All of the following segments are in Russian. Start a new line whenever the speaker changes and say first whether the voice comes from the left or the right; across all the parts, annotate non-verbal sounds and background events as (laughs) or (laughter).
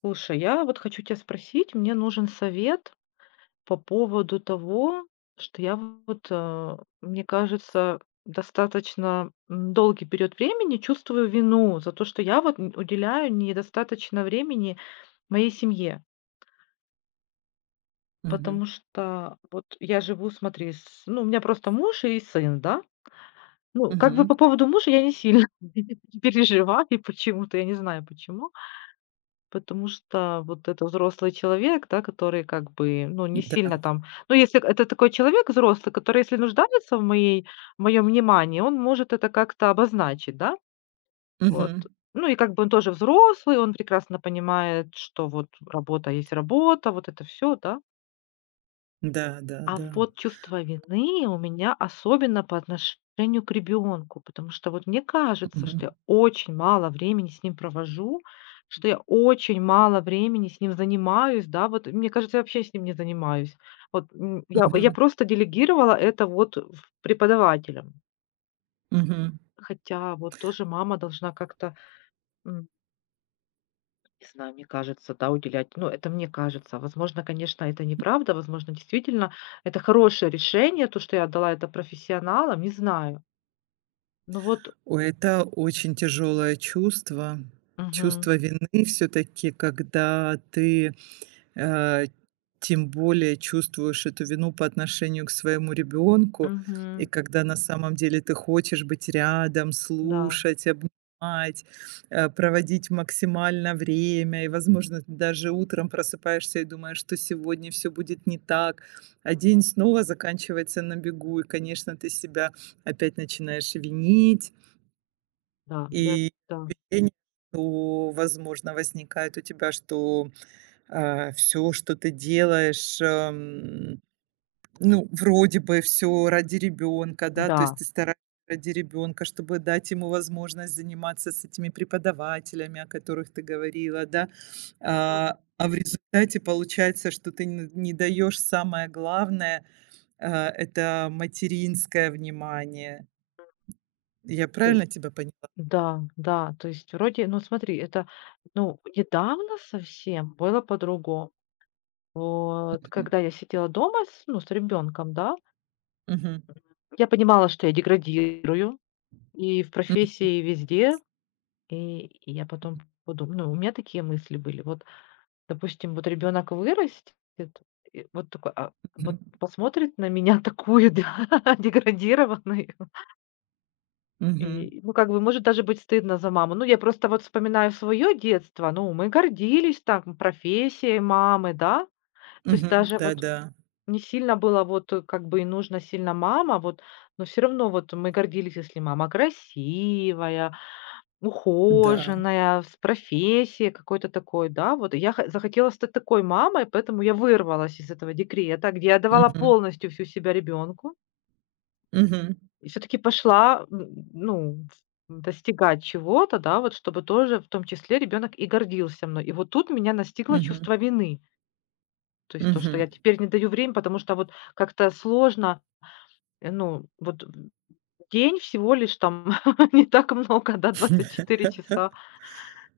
left: Слушай, я вот хочу тебя спросить, мне нужен совет по поводу того, что я вот, мне кажется, достаточно долгий период времени чувствую вину за то, что я вот уделяю недостаточно времени моей семье.
right: Мгм,
left: Потому что вот я живу, смотри, ну, у меня просто муж и сын, да? Ну, как бы
right: мгм,
left: по поводу мужа я не сильно (laughs) переживаю, почему-то, я не знаю почему. Потому что вот это взрослый человек, да, который как бы, ну, не
right: да,
left: сильно там. Ну, если это такой человек взрослый, который, если нуждается в моем внимании, он может это как-то обозначить, да, вот.
right: мгм,
left: Ну, и как бы он тоже взрослый, он прекрасно понимает, что вот работа есть работа, вот это все, да.
right: да, да,
left: А
right: да,
left: вот чувство вины у меня особенно по отношению к ребенку, потому что вот мне кажется, что
right: мгм,
left: я очень мало времени с ним провожу, что я очень мало времени с ним занимаюсь, да, вот мне кажется, я вообще с ним не занимаюсь. Вот я
right: мгм,
left: просто делегировала это вот в преподавателям.
right: мгм.
left: Хотя вот тоже мама должна как-то. Не знаю, мне кажется, да, уделять. Ну, это мне кажется. Возможно, конечно, это неправда. Возможно, действительно, это хорошее решение, то, что я отдала это профессионалам, не знаю. Ну вот,
right: Ой, это очень тяжелое чувство,
left: мгм,
right: чувство вины все-таки, когда ты э, тем более чувствуешь эту вину по отношению к своему ребенку. И
left: мгм,
right: когда на самом деле ты хочешь быть рядом,
left: да,
right: слушать, обнимать, проводить максимально время. И, возможно, ты даже утром просыпаешься и думаешь, что сегодня все будет не так. А день снова заканчивается на бегу. И, конечно, ты себя опять начинаешь винить.
left: да, я,
right: И
left: да,
right: ощущение, что, возможно, возникает у тебя, что все, что ты делаешь, ну, вроде бы все ради ребенка, да, то
left: да,
right: есть ты стараешься ради ребенка, чтобы дать ему возможность заниматься с этими преподавателями, о которых ты говорила, да. А в результате получается, что ты не даёшь самое главное, а, это материнское внимание. Я
left: то е
right: правильно тебя поняла?
left: да, да. То есть вроде, ну, смотри, это, ну, недавно совсем было по-другому. Вот,
right: Мгм.
left: когда я сидела дома с, ну, с ребенком, да,
right: Мгм.
left: я понимала, что я деградирую и в профессии, и везде. И я потом подумала, ну, у меня такие мысли были. Вот, допустим, вот ребенок вырастет, и вот такой,
right: Мгм.
left: вот посмотрит на меня такую, да, (laughs) деградированную.
right: Мгм.
left: И, ну, как бы, может даже быть стыдно за маму. Ну, я просто вот вспоминаю свое детство. Ну, мы гордились там профессией мамы, да. То есть
right: Мгм.
left: даже вот
right: Да-да.
left: не сильно было вот как бы и нужно сильно мама, вот, но все равно вот мы гордились, если мама красивая, ну,
right: Да.
left: ухоженная, с профессией какой-то такой, да. Вот я хо захотела стать такой мамой, поэтому я вырвалась из этого декрета, где я давала
right: Мгм.
left: полностью всю себя ребенку
right: Мгм.
left: и все таки пошла, ну, в достигать чего-то, да, вот чтобы тоже, в том числе, ребенок и гордился мной. И вот тут меня настигло
right: Мгм,
left: чувство вины. То есть то, что я
right: мгм.
left: теперь не даю время, потому что вот как-то сложно, ну, вот, день всего лишь там (laughs) не так много, да, 24 часа,
right: (laughs)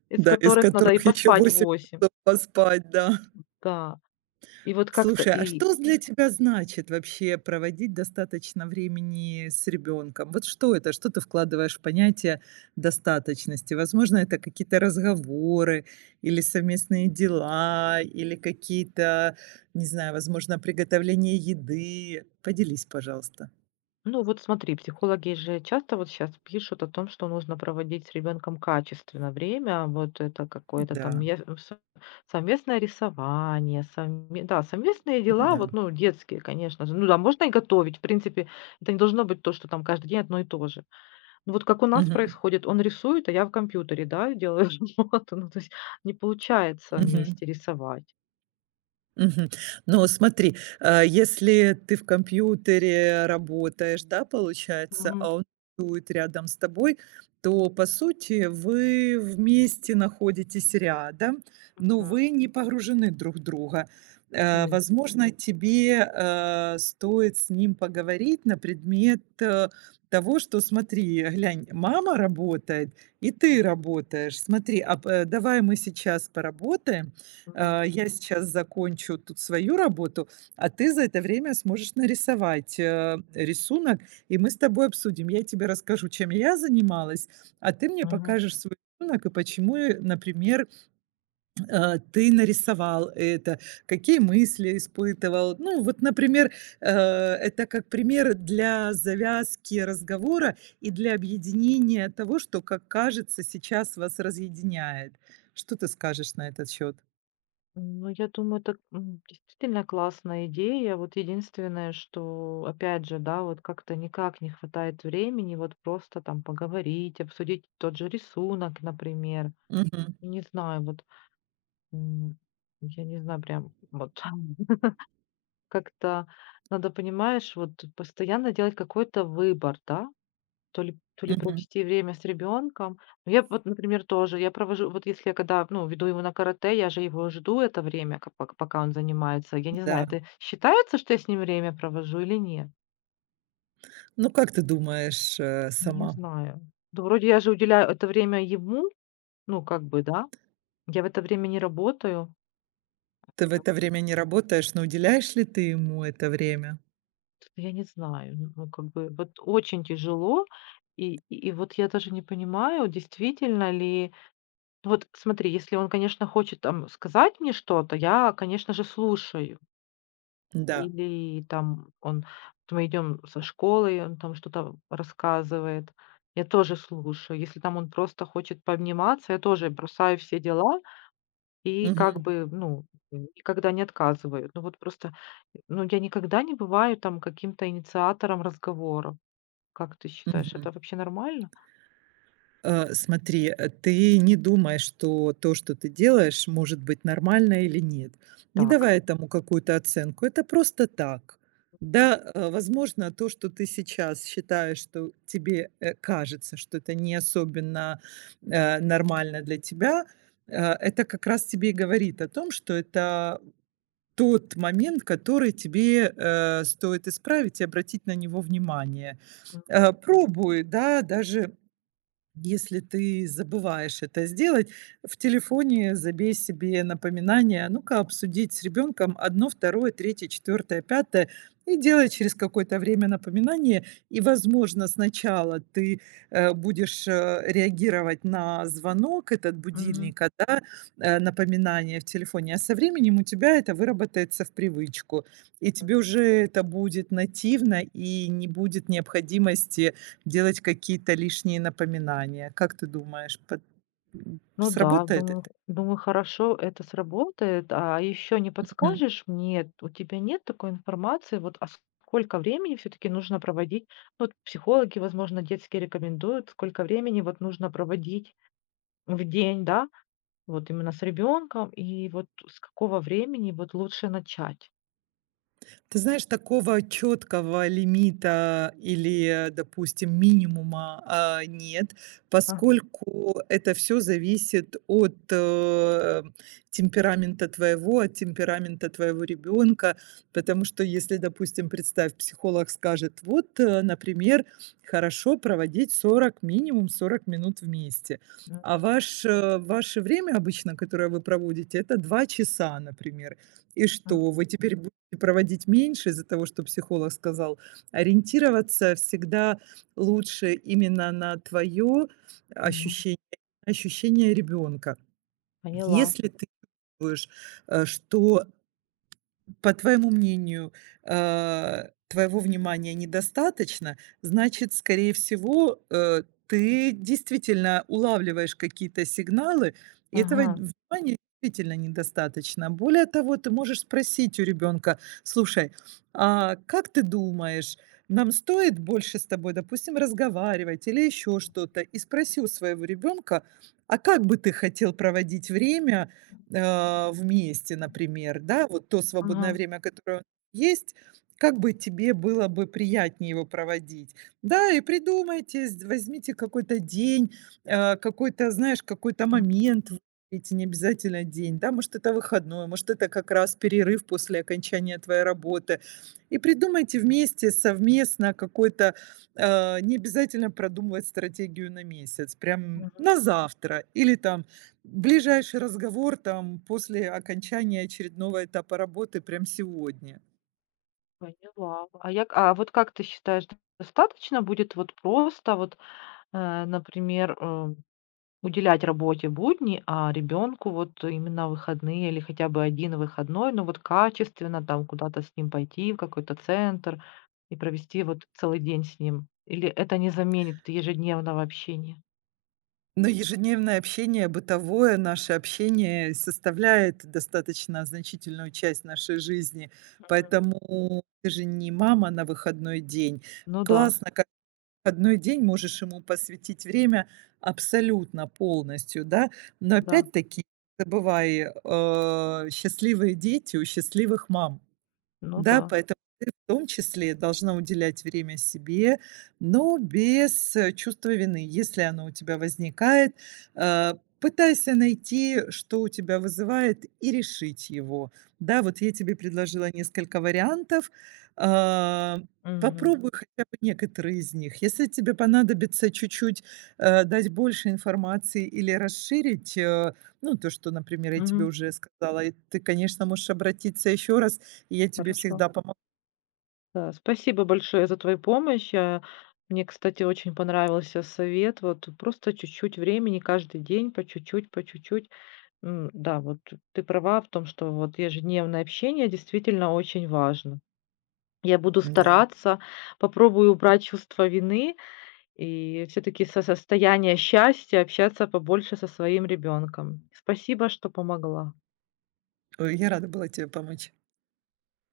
left: из
right: Да, из
left: которых надо и
right: которых еще
left: поспать
right: 8
left: 8.
right: часов поспать, да.
left: Да, и вот как-то
right: Слушай, а
left: и
right: что для тебя значит вообще проводить достаточно времени с ребенком? Вот что это? Что ты вкладываешь в понятие достаточности? Возможно, это какие-то разговоры или совместные дела, или какие-то, не знаю, возможно, приготовление еды. Поделись, пожалуйста.
left: ну вот смотри, психологи же часто вот сейчас пишут о том, что нужно проводить с ребенком качественно время. Вот это какое-то там
right: Да,
left: я в совместное рисование, совме да, совместные дела,
right: да.
left: вот, ну, детские, конечно же. Ну да, можно и готовить. В принципе, это не должно быть то, что там каждый день одно и то же. Ну вот как у нас
right: Мгм,
left: происходит: он рисует, а я в компьютере, да, делаю (laughs) работу. Ну, то есть не получается
right: мгм.
left: вместе рисовать.
right: Мгм. Но смотри, а, если ты в компьютере работаешь, да, получается,
left: Мгм.
right: а он будет рядом с тобой, то, по сути, вы вместе находитесь рядом, но
left: М.
right: вы не погружены друг в друга.
left: Нет.
right: Возможно, тебе, стоит с ним поговорить на предмет, того, что: "Смотри, глянь, мама работает, и ты работаешь. Смотри, а, давай мы сейчас поработаем,
left: Мгм.
right: а, я сейчас закончу тут свою работу, а ты за это время сможешь нарисовать рисунок, и мы с тобой обсудим. Я тебе расскажу, чем я занималась, а ты мне
left: Мгм.
right: покажешь свой рисунок и почему, например, ты нарисовал это, какие мысли испытывал. Ну, вот, например, это как пример для завязки разговора и для объединения того, что, как кажется, сейчас вас разъединяет. Что ты скажешь на этот счет?
left: Ну, я думаю, это, действительно классная идея. Вот единственное, что, опять же, да, вот как-то никак не хватает времени вот просто там поговорить, обсудить тот же рисунок, например. Не знаю, вот, м, я не знаю, прям вот (laughs) как-то надо, понимаешь, вот постоянно делать какой-то выбор, да? То ли
right: Мгм.
left: провести время с ребенком. Ну, я вот, например, тоже, я провожу вот если я когда, ну, веду его на карате, я же его жду это время, ка пока он занимается. Я не знаю,
right: Да.
left: это считается, что я с ним время провожу или нет?
right: Ну, как ты думаешь,
left: Не
right: сама?
left: знаю. Да вроде я же уделяю это время ему, ну, как бы, да. Я в это время не работаю.
right: Ты в
left: Вот
right: это время не работаешь, но уделяешь ли ты ему это время?
left: я не знаю, ну, ну, как бы вот очень тяжело. И вот я даже не понимаю, действительно ли. Ну вот смотри, если он, конечно, хочет там сказать мне что-то, я, конечно же, слушаю.
right: Да.
left: Или там он вот мы идем со школы, и он там что-то рассказывает, я тоже слушаю. Если там он просто хочет пообниматься, я тоже бросаю все дела и как
right: Мгм.
left: бы, ну, никогда не отказываю. Ну вот просто, ну, я никогда не бываю там каким-то инициатором разговора. Как ты считаешь, это
right: Мгм.
left: вообще нормально?
right: Смотри, ты не думай, что то, что ты делаешь, может быть нормально или нет. Не
left: Так.
right: давай этому какую-то оценку. Это просто так. Да, возможно, то, что ты сейчас считаешь, что тебе кажется, что это не особенно нормально для тебя, э, это как раз тебе и говорит о том, что это тот момент, который тебе стоит исправить и обратить на него внимание.
left: М,
right: Пробуй, да, даже если ты забываешь это сделать, в телефоне забей себе напоминание, а ну-ка обсудить с ребенком одно, второе, третье, четвертое, пятое, и делай через какое-то время напоминание. И, возможно, сначала ты будешь реагировать на звонок, этот
left: мгм.
right: будильника, да, напоминание в телефоне, а со временем у тебя это выработается в привычку, и тебе уже это будет нативно, и не будет необходимости делать какие-то лишние напоминания. Как ты думаешь,
left: Ну да,
right: сработает
left: думаю
right: это?
left: думаю, хорошо это сработает. А еще не
right: Мгм.
left: подскажешь мне, у тебя нет такой информации, вот, а сколько времени все-таки нужно проводить? Вот психологи, возможно, детские рекомендуют, сколько времени вот нужно проводить в день, да, вот именно с ребенком, и вот с какого времени вот лучше начать?
right: Ты знаешь, такого четкого лимита или, допустим, минимума, а, нет,
left: Ага,
right: поскольку это все зависит от, темперамента твоего, от темперамента твоего ребенка. Потому что если, допустим, представь, психолог скажет: "Вот, например, хорошо проводить 40 минимум 40 минут вместе". А
left: мгм,
right: ваше время обычно, которое вы проводите, это 2 часа, например. И
left: м,
right: что, вы теперь и проводить меньше из-за того, что психолог сказал. Ориентироваться всегда лучше именно на твое
left: мгм.
right: ощущение, ощущение ребенка.
left: Поняла.
right: Если ты чувствуешь, что по твоему мнению, твоего внимания недостаточно, значит, скорее всего, ты действительно улавливаешь какие-то сигналы, и этого
left: Ага,
right: внимания действительно недостаточно. Более того, ты можешь спросить у ребенка, слушай, а как ты думаешь, нам стоит больше с тобой, допустим, разговаривать или еще что-то? И спроси у своего ребенка, а как бы ты хотел проводить время, вместе, например, да, вот то свободное
left: ага,
right: время, которое есть, как бы тебе было бы приятнее его проводить. Да, и придумайте, возьмите какой-то день, какой-то, знаешь, какой-то
left: м,
right: момент, выберите, не обязательно день, да, может, это выходной, может, это как раз перерыв после окончания твоей работы. И придумайте вместе, совместно какой-то, не обязательно продумывать стратегию на месяц, прям
left: мгм.
right: на завтра или там ближайший разговор там после окончания очередного этапа работы прям сегодня.
left: Поняла. А я, а вот как ты считаешь, достаточно будет вот просто вот. Например, уделять работе будни, а ребенку вот именно выходные или хотя бы один выходной, но вот качественно там куда-то с ним пойти, в какой-то центр и провести вот целый день с ним. Или это не заменит ежедневного общения?
right: Но ежедневное общение, бытовое наше общение составляет достаточно значительную часть нашей жизни. Поэтому ты же не мама на выходной день.
left: Ну да,
right: Классно, как в выходной день можешь ему посвятить время абсолютно полностью, да. Но
left: да,
right: опять-таки, не забывай, счастливые дети у счастливых мам.
left: ну
right: Да,
left: да.
right: поэтому ты в том числе должна уделять время себе, но без, чувства вины. Если оно у тебя возникает, э, пытайся найти, что у тебя вызывает, и решить его. Да, вот я тебе предложила несколько вариантов. А,
left: Мгм,
right: попробуй хотя бы некоторые из них. Если тебе понадобится чуть-чуть, дать больше информации или расширить, ну, то, что, например, я тебе
left: мгм.
right: уже сказала, и ты, конечно, можешь обратиться еще раз, я тебе
left: Хорошо.
right: всегда помогу.
left: Да, спасибо большое за твою помощь. Мне, кстати, очень понравился совет. Вот просто чуть-чуть времени каждый день, по чуть-чуть, по чуть-чуть. Да, вот ты права в том, что вот ежедневное общение действительно очень важно. Я буду
right: Да.
left: стараться, попробую убрать чувство вины и все-таки со состояния счастья общаться побольше со своим ребенком. Спасибо, что помогла.
right: Ой, я рада была тебе помочь.